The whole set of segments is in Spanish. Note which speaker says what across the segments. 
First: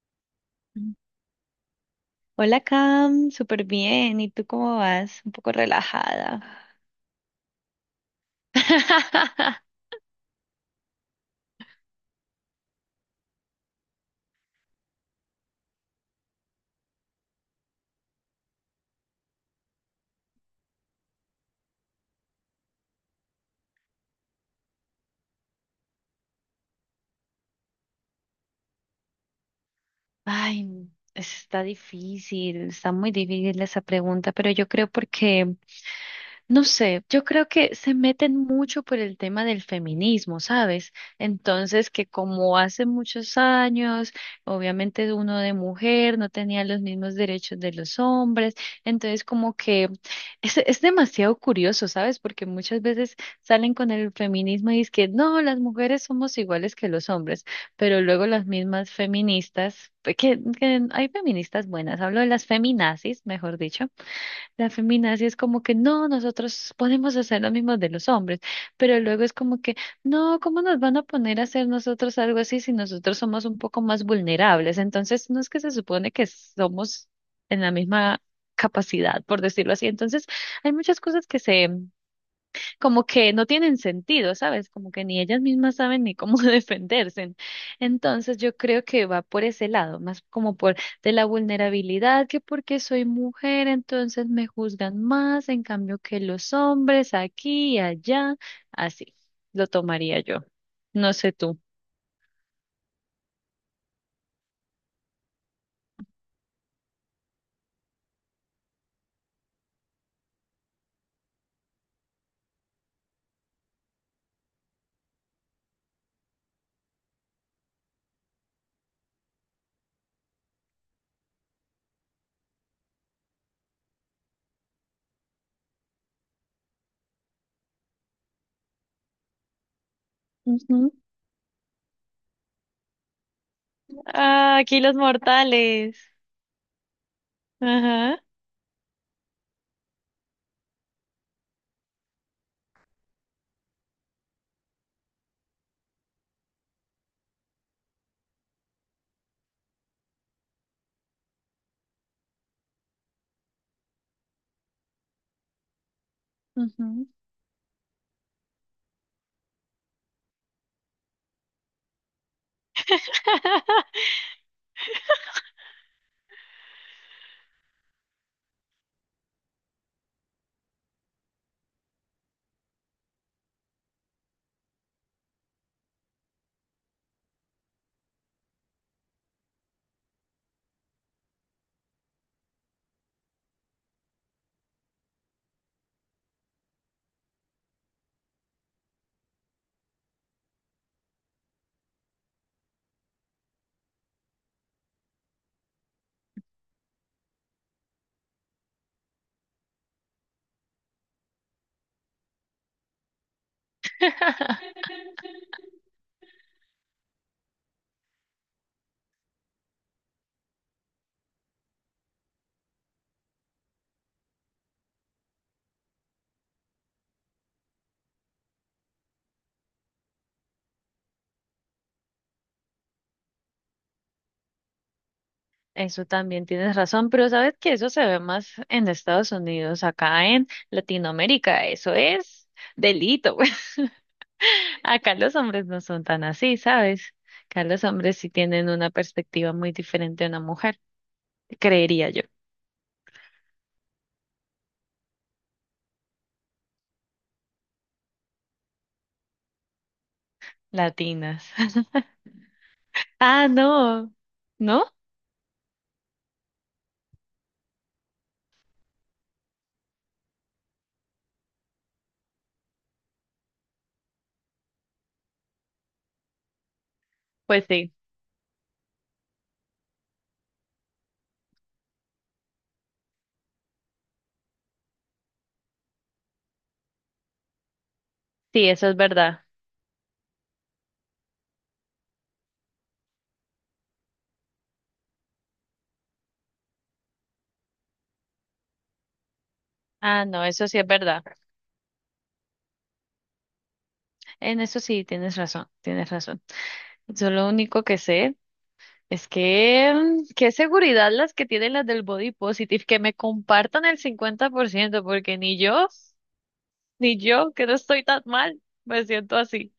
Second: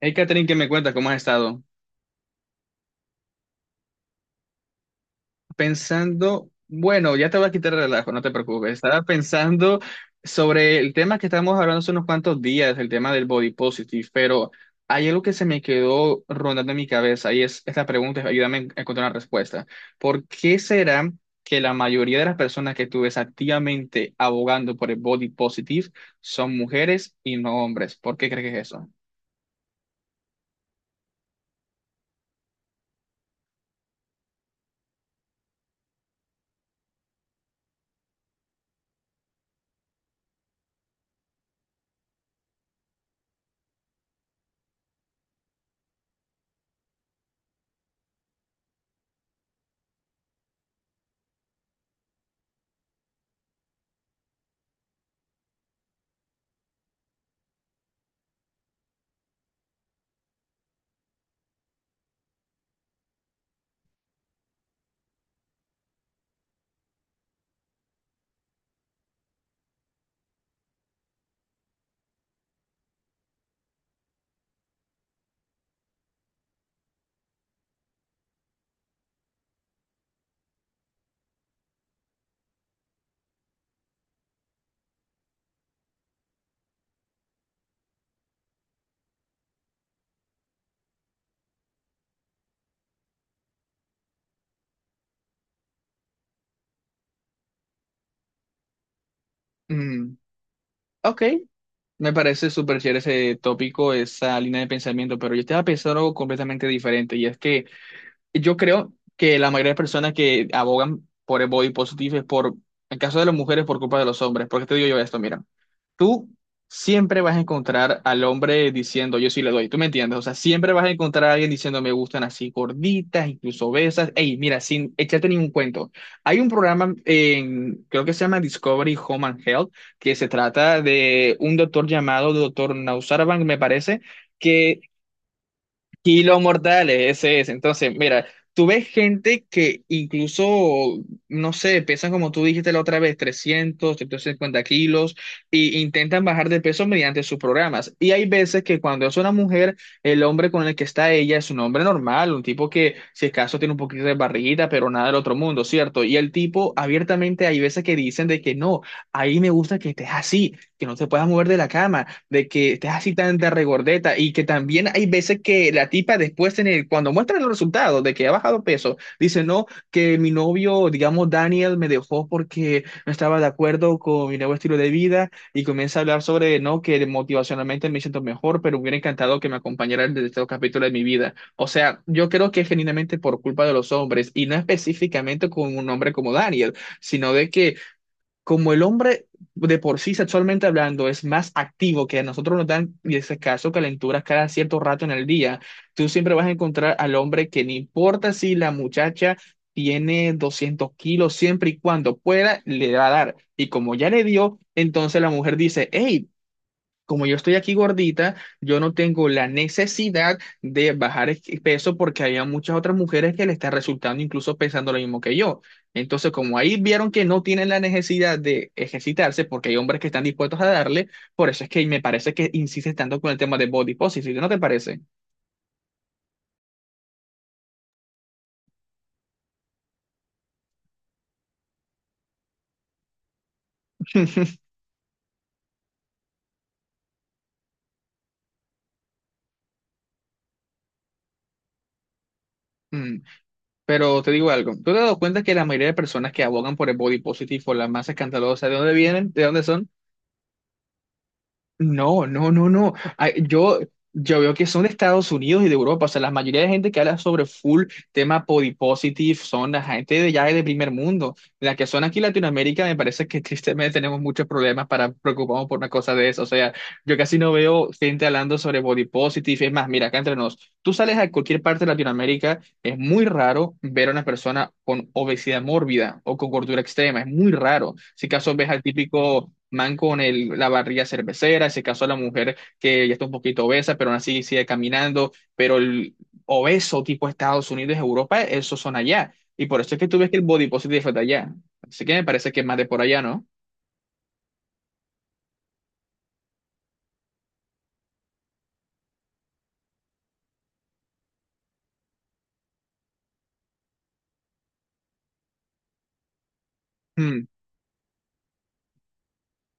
Speaker 1: Hey, Catherine, ¿qué me
Speaker 2: Mm.
Speaker 1: cuenta? ¿Cómo has estado?
Speaker 2: Hola Cam, súper bien. ¿Y tú cómo vas? Un poco
Speaker 1: Pensando,
Speaker 2: relajada.
Speaker 1: bueno, ya te voy a quitar el relajo, no te preocupes. Estaba pensando sobre el tema que estábamos hablando hace unos cuantos días, el tema del body positive, pero hay algo que se me quedó rondando en mi cabeza y es esta pregunta, ayúdame a encontrar una respuesta. ¿Por qué será que la mayoría de las personas que tú ves activamente abogando por el body positive son mujeres y no hombres? ¿Por qué crees que es eso?
Speaker 2: Ay, está difícil, está muy difícil esa pregunta, pero yo creo porque no sé, yo creo que se meten mucho por el tema del feminismo, ¿sabes? Entonces, que como hace muchos años, obviamente uno de mujer no tenía los mismos derechos de los hombres, entonces como que es demasiado curioso, ¿sabes? Porque muchas veces salen con el feminismo y es que no, las mujeres somos iguales que los hombres, pero luego las mismas feministas, que hay feministas buenas, hablo de las feminazis, mejor dicho la feminazi es como que no, nosotros podemos hacer lo mismo de los hombres, pero luego es como que no, ¿cómo nos van a poner a hacer nosotros algo así si nosotros somos un poco más vulnerables? Entonces, no es que se supone que somos en la misma capacidad, por decirlo así. Entonces, hay muchas cosas que se como que no tienen sentido, ¿sabes? Como que ni ellas mismas saben ni cómo defenderse. Entonces yo creo que va por ese lado, más como por de la vulnerabilidad, que porque soy mujer, entonces me juzgan más, en cambio que los hombres aquí y allá, así lo
Speaker 1: Mm,
Speaker 2: tomaría yo. No
Speaker 1: ok.
Speaker 2: sé tú.
Speaker 1: Me parece súper chévere ese tópico, esa línea de pensamiento, pero yo estaba pensando algo completamente diferente y es que yo creo que la mayoría de personas que abogan por el body positive es por, en caso de las mujeres, por culpa de los hombres. Porque te digo yo esto, mira, tú siempre vas a encontrar al hombre diciendo, yo sí le doy, ¿tú me entiendes? O sea, siempre vas a encontrar a alguien diciendo, me gustan así gorditas, incluso obesas. Ey, mira, sin echarte ningún cuento. Hay un programa en, creo que se llama Discovery Home and Health, que se trata
Speaker 2: Ujú.
Speaker 1: de un doctor llamado doctor Nausarvan, me parece.
Speaker 2: Ah,
Speaker 1: Que
Speaker 2: aquí los mortales.
Speaker 1: Kilos mortales, ese es. Entonces,
Speaker 2: Ajá.
Speaker 1: mira, tú ves gente que incluso, no sé, pesan como tú dijiste la otra vez, 300, cincuenta kilos, e intentan bajar de peso mediante sus programas. Y hay veces que cuando es una mujer, el hombre con el que está ella es un hombre normal, un tipo que, si es caso, tiene un poquito de barriguita, pero nada del otro mundo, ¿cierto? Y el tipo,
Speaker 2: Ujú.
Speaker 1: abiertamente, hay veces que dicen de que no, ahí me gusta que estés así, que no te puedas mover de la cama, de que estés así tan de regordeta. Y que también hay veces que la tipa después, cuando muestra los resultados de que ha bajado peso, dice, no, que mi novio, digamos, Daniel me dejó porque no estaba de acuerdo con mi nuevo estilo de vida y comienza a hablar sobre, no, que motivacionalmente me siento mejor, pero me hubiera encantado que me acompañara en este capítulo de mi vida. O sea, yo creo que es genuinamente por culpa de los hombres y no específicamente con un hombre como Daniel, sino de que como el hombre de por sí sexualmente hablando es más activo, que a nosotros nos dan, y ese caso, calenturas cada cierto rato en el día, tú siempre vas a encontrar al hombre que no importa si la muchacha tiene 200 kilos, siempre y cuando pueda, le va a dar. Y como ya le dio, entonces la mujer dice, hey, como yo estoy aquí gordita, yo no tengo la necesidad de bajar peso porque había muchas otras mujeres que le está resultando incluso pensando lo mismo que yo. Entonces, como ahí vieron que no tienen la necesidad de ejercitarse porque hay hombres que están dispuestos a darle, por eso es que me parece que insistes tanto con el tema de body positive, ¿no te parece?
Speaker 2: Eso también tienes razón, pero sabes que eso se ve más en Estados Unidos, acá en Latinoamérica, eso es delito. Acá los hombres no son tan así, ¿sabes? Acá los hombres sí tienen una perspectiva muy diferente a una mujer, creería yo,
Speaker 1: Mm, pero te digo algo, ¿tú te has dado cuenta que la mayoría de personas que abogan por el body positive o las más escandalosas, ¿de dónde vienen? ¿De dónde son?
Speaker 2: latinas.
Speaker 1: No, no, no, no. Ay,
Speaker 2: Ah,
Speaker 1: Yo,
Speaker 2: no,
Speaker 1: yo veo que son de
Speaker 2: ¿no?
Speaker 1: Estados Unidos y de Europa. O sea, la mayoría de gente que habla sobre full tema body positive son la gente de ya de primer mundo. La que son aquí en Latinoamérica, me parece que tristemente tenemos muchos problemas para preocuparnos por una cosa de eso. O sea, yo casi no
Speaker 2: Pues
Speaker 1: veo
Speaker 2: sí,
Speaker 1: gente hablando sobre body positive. Es más, mira, acá entre nos, tú sales a cualquier parte de Latinoamérica, es muy raro ver a una persona con obesidad mórbida o con gordura extrema, es muy raro. Si acaso ves
Speaker 2: sí,
Speaker 1: al
Speaker 2: eso es verdad.
Speaker 1: típico man con el, la barriga cervecera, si acaso a la mujer que ya está un poquito obesa, pero aún así sigue caminando, pero el obeso tipo Estados Unidos, Europa, esos son allá. Y por eso es que tú
Speaker 2: Ah,
Speaker 1: ves que el
Speaker 2: no,
Speaker 1: body
Speaker 2: eso sí es
Speaker 1: positive fue de
Speaker 2: verdad.
Speaker 1: allá. Así que me parece que es más de por allá, ¿no?
Speaker 2: En eso sí tienes razón, tienes razón. Yo lo único que sé. Es que, qué seguridad las que tienen las del body positive, que me compartan el 50% porque ni yo, ni
Speaker 1: Hmm.
Speaker 2: yo, que no estoy tan mal, me siento así.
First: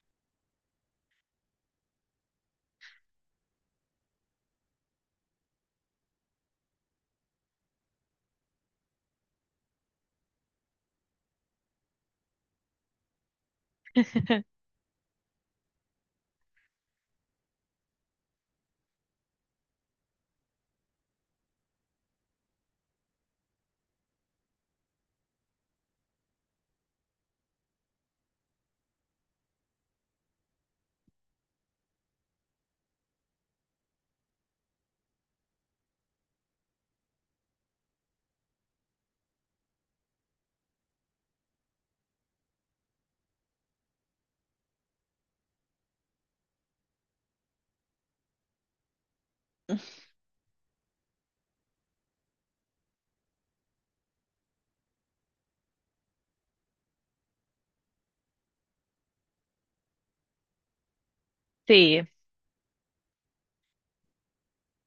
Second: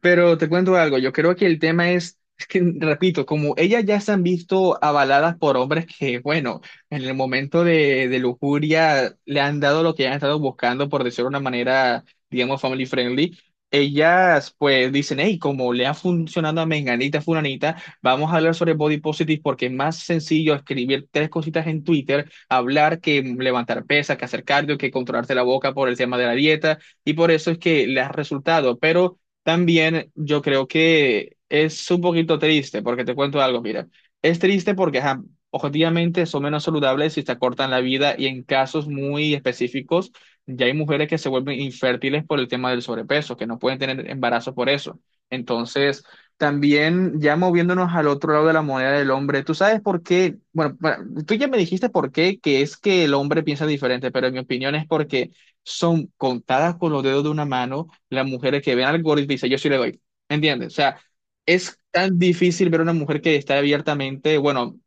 Speaker 1: Pero te cuento algo, yo creo que el tema es que, repito, como ellas ya se han visto avaladas por hombres que, bueno, en el momento de lujuria le han dado lo que han estado buscando, por decirlo de una manera, digamos, family friendly, ellas pues dicen, hey, como le ha funcionado a Menganita, Fulanita, vamos a hablar sobre body positive porque es más sencillo escribir tres cositas en Twitter, hablar que levantar pesas, que hacer cardio, que controlarse la boca por el tema de la dieta, y por eso es que les ha resultado, pero... También yo creo que es un poquito triste, porque te cuento algo, mira, es triste porque ajá, objetivamente son menos saludables y te acortan la vida y en casos muy específicos ya hay mujeres que se vuelven infértiles por el tema del sobrepeso, que no pueden tener embarazo por eso. Entonces, también ya moviéndonos al otro lado de la moneda del hombre, ¿tú sabes por qué? Bueno, bueno, tú ya me dijiste por qué, que es que el hombre piensa diferente, pero en mi opinión es porque son contadas con los dedos de una mano las mujeres que ven algoritmo y dicen, yo sí le doy. ¿Entiendes? O sea, es
Speaker 2: Sí,
Speaker 1: tan difícil ver una mujer que está abiertamente, bueno,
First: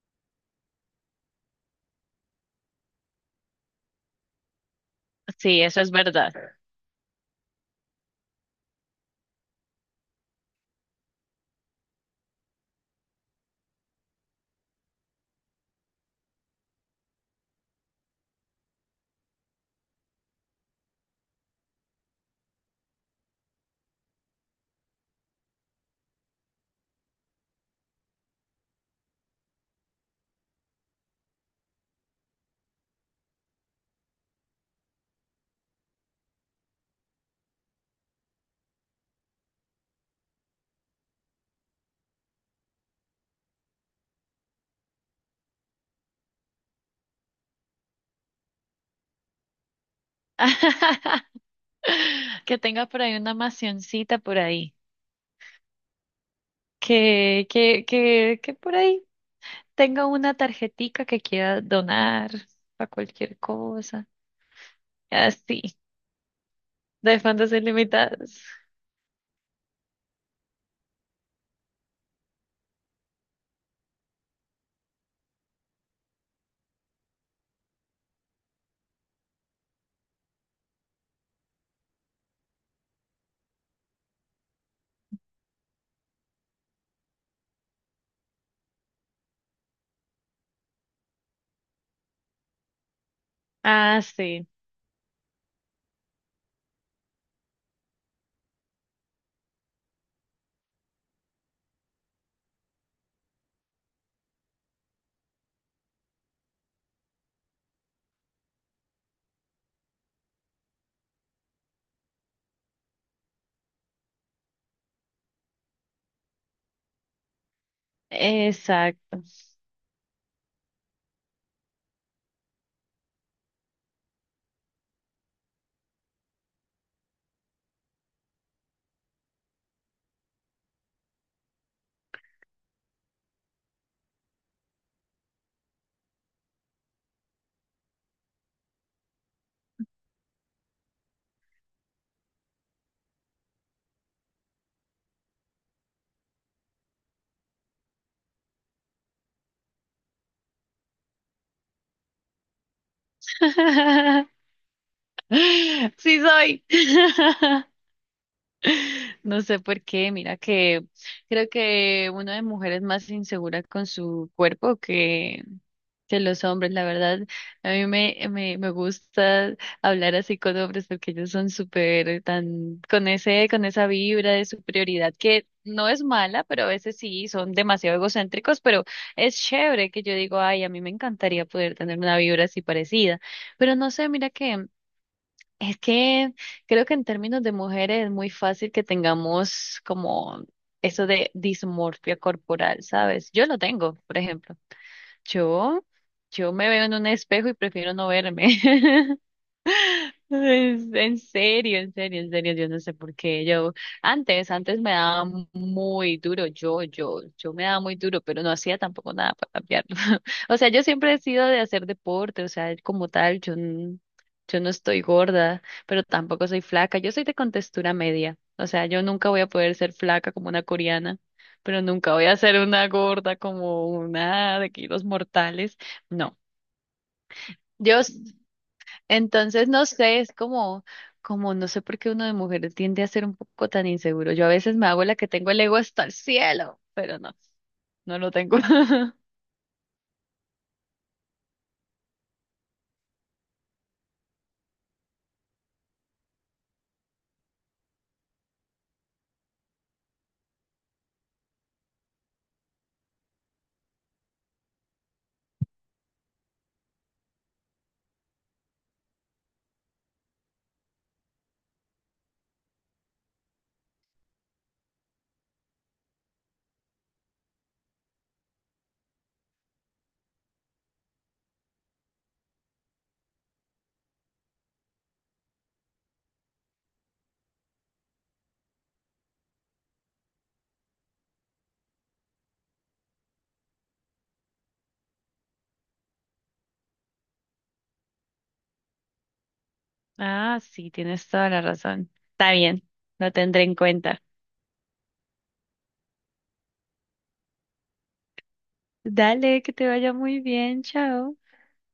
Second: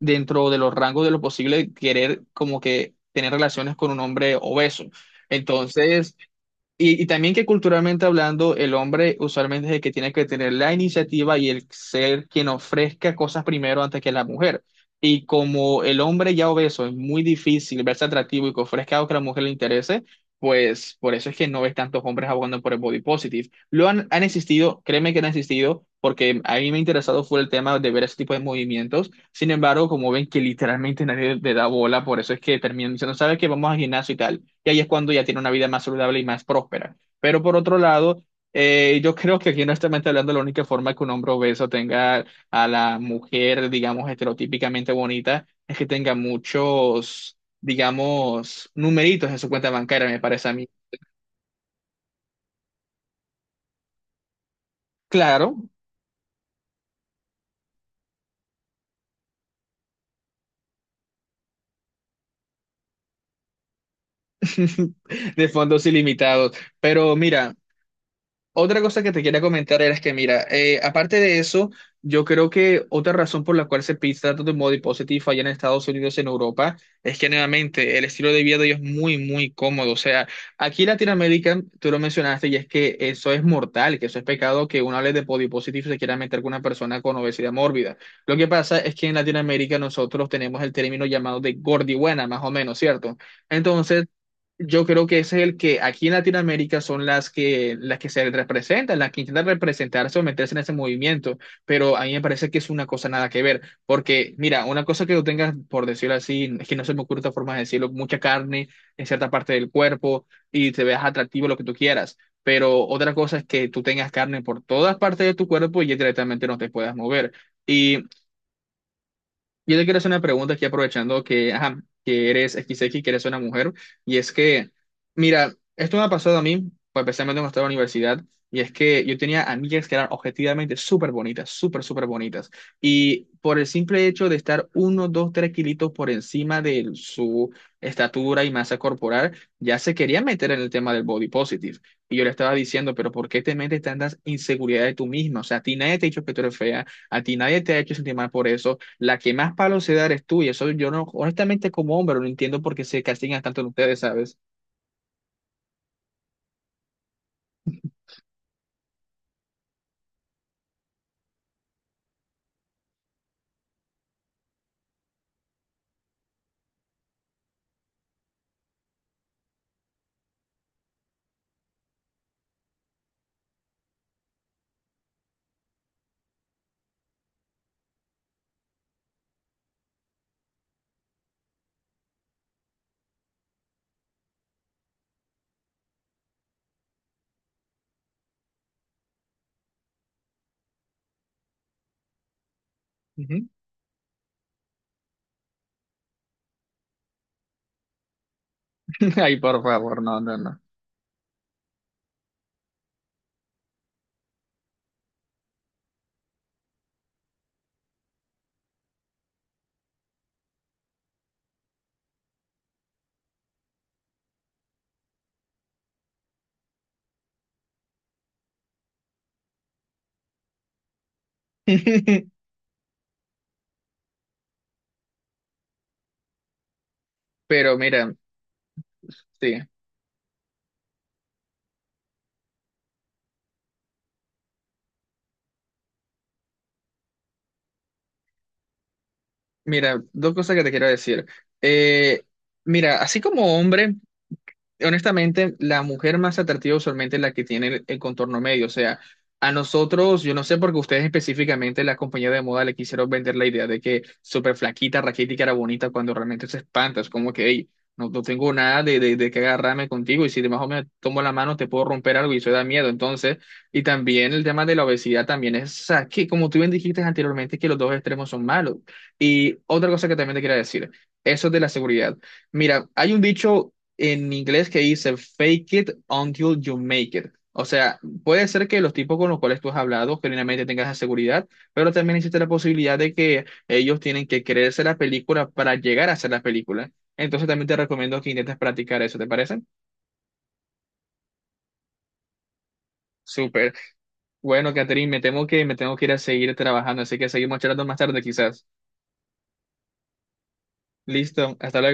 Speaker 1: dentro de los rangos de lo posible, querer como que tener relaciones con un hombre obeso.
Speaker 2: sí, eso es
Speaker 1: Entonces,
Speaker 2: verdad.
Speaker 1: y también que culturalmente hablando, el hombre usualmente es el que tiene que tener la iniciativa y el ser quien ofrezca cosas primero antes que la mujer. Y como el hombre ya obeso es muy difícil verse atractivo y que ofrezca algo que a la mujer le interese, pues por eso es que no ves tantos hombres abogando por el body positive. Lo han existido, créeme que han existido, porque a mí me ha interesado fue el tema de ver ese tipo de movimientos. Sin embargo, como ven que literalmente nadie le da bola, por eso es que terminan diciendo, ¿sabes qué? Vamos al gimnasio y tal, y ahí es cuando ya tiene una vida más saludable y más próspera. Pero por otro lado, yo creo que aquí honestamente hablando, la única forma que un hombre obeso tenga a la mujer, digamos, estereotípicamente bonita, es que tenga muchos, digamos, numeritos en su cuenta bancaria, me parece a mí.
Speaker 2: Que tenga por ahí una macioncita por ahí.
Speaker 1: Claro,
Speaker 2: Que por ahí tenga una tarjetica que quiera donar para cualquier cosa.
Speaker 1: de
Speaker 2: Así,
Speaker 1: fondos ilimitados. Pero
Speaker 2: de fondos
Speaker 1: mira,
Speaker 2: ilimitados.
Speaker 1: otra cosa que te quería comentar era que, mira, aparte de eso, yo creo que otra razón por la cual se pide tanto de body positive allá en Estados Unidos, en Europa, es que nuevamente el estilo de vida de ellos es muy, muy cómodo. O sea, aquí en Latinoamérica, tú lo mencionaste, y es que eso es mortal, que eso es pecado que uno hable de body positive y se quiera meter con una persona con obesidad mórbida. Lo que pasa es que en Latinoamérica nosotros tenemos el término llamado de gordibuena, más o menos, ¿cierto?
Speaker 2: Ah,
Speaker 1: Entonces
Speaker 2: sí,
Speaker 1: yo creo que ese es el que aquí en Latinoamérica son las que se representan, las que intentan representarse o meterse en ese movimiento, pero a mí me parece que es una cosa nada que ver, porque mira, una cosa que tú tengas, por decirlo así, es que no se me ocurre otra forma de decirlo, mucha carne en cierta parte del cuerpo y te veas atractivo lo que tú quieras, pero otra cosa es que tú tengas carne por todas partes de tu cuerpo y ya directamente no te puedas mover. Y
Speaker 2: exacto.
Speaker 1: yo te quiero hacer una pregunta aquí aprovechando que, ajá, que eres XX, que eres una mujer, y es que, mira, esto me ha pasado a mí, pues especialmente cuando estaba en la universidad, y es que yo tenía amigas que eran objetivamente súper bonitas, súper, súper bonitas, y por el simple hecho de estar uno, dos, tres kilitos por encima de su estatura y masa corporal, ya se quería meter en el tema del body positive, y yo le estaba diciendo, pero ¿por qué te metes tantas inseguridades tú misma? O sea, a ti nadie te ha dicho que tú eres fea, a ti nadie te ha hecho sentir mal por eso, la que más palo se da eres tú, y eso yo no, honestamente como hombre, no entiendo por qué se castigan tanto en ustedes, ¿sabes?
Speaker 2: Sí soy. No sé por qué, mira que creo que una de mujeres más insegura con su cuerpo que los hombres, la verdad. A mí me gusta hablar así con hombres porque ellos son súper tan con esa vibra de superioridad que no es mala, pero a veces sí son demasiado egocéntricos, pero es chévere que yo digo, ay, a mí me encantaría poder tener una vibra así parecida. Pero no sé, mira que es que creo que en términos de mujeres es muy fácil que tengamos como eso de dismorfia corporal, ¿sabes?
Speaker 1: Ujú.
Speaker 2: Yo lo tengo, por ejemplo. Yo, yo me veo en un espejo y prefiero no verme.
Speaker 1: Ay, por favor, no, no, no.
Speaker 2: En serio, en serio, en serio, yo no sé por qué. Yo antes me daba muy duro, yo me daba muy duro, pero no hacía tampoco nada para cambiarlo. O sea, yo siempre he sido de hacer deporte, o sea, como tal, yo, yo no estoy gorda, pero tampoco soy flaca. Yo soy de contextura media, o sea, yo nunca voy a poder ser flaca como una coreana, pero nunca voy a ser una gorda como una de kilos mortales. No,
Speaker 1: Pero mira,
Speaker 2: Dios.
Speaker 1: sí,
Speaker 2: Entonces, no sé, es como no sé por qué uno de mujeres tiende a ser un poco tan inseguro. Yo a veces me hago la que tengo el ego hasta el cielo, pero no, no lo tengo.
Speaker 1: mira, dos cosas que te quiero decir. Eh, mira, así como hombre, honestamente, la mujer más atractiva usualmente es la que tiene el contorno medio. O sea, a nosotros, yo no sé por qué ustedes específicamente, la compañía de moda, le quisieron vender la idea de que súper flaquita, raquítica era bonita cuando realmente se espanta. Es como que, hey, no, no tengo nada de que agarrarme contigo y si de más o menos tomo la mano te puedo romper algo y eso da miedo. Entonces, y también el tema de la obesidad también es, o sea, que como tú bien dijiste anteriormente, que los dos extremos son malos. Y otra cosa que también te quería decir, eso de la seguridad. Mira, hay un dicho en inglés que dice fake it until you make it. O sea, puede ser que los tipos con los cuales tú has hablado genuinamente tengas esa seguridad, pero también existe la posibilidad de que ellos tienen que creerse la película para llegar a hacer la película. Entonces también te recomiendo que intentes practicar eso, ¿te parece?
Speaker 2: Ah, sí, tienes toda la razón. Está bien, lo tendré
Speaker 1: Súper.
Speaker 2: en cuenta.
Speaker 1: Bueno, Catherine, me temo que me tengo que ir a seguir trabajando, así que seguimos charlando más tarde quizás.
Speaker 2: Dale, que te vaya muy bien, chao.
Speaker 1: Listo, hasta luego.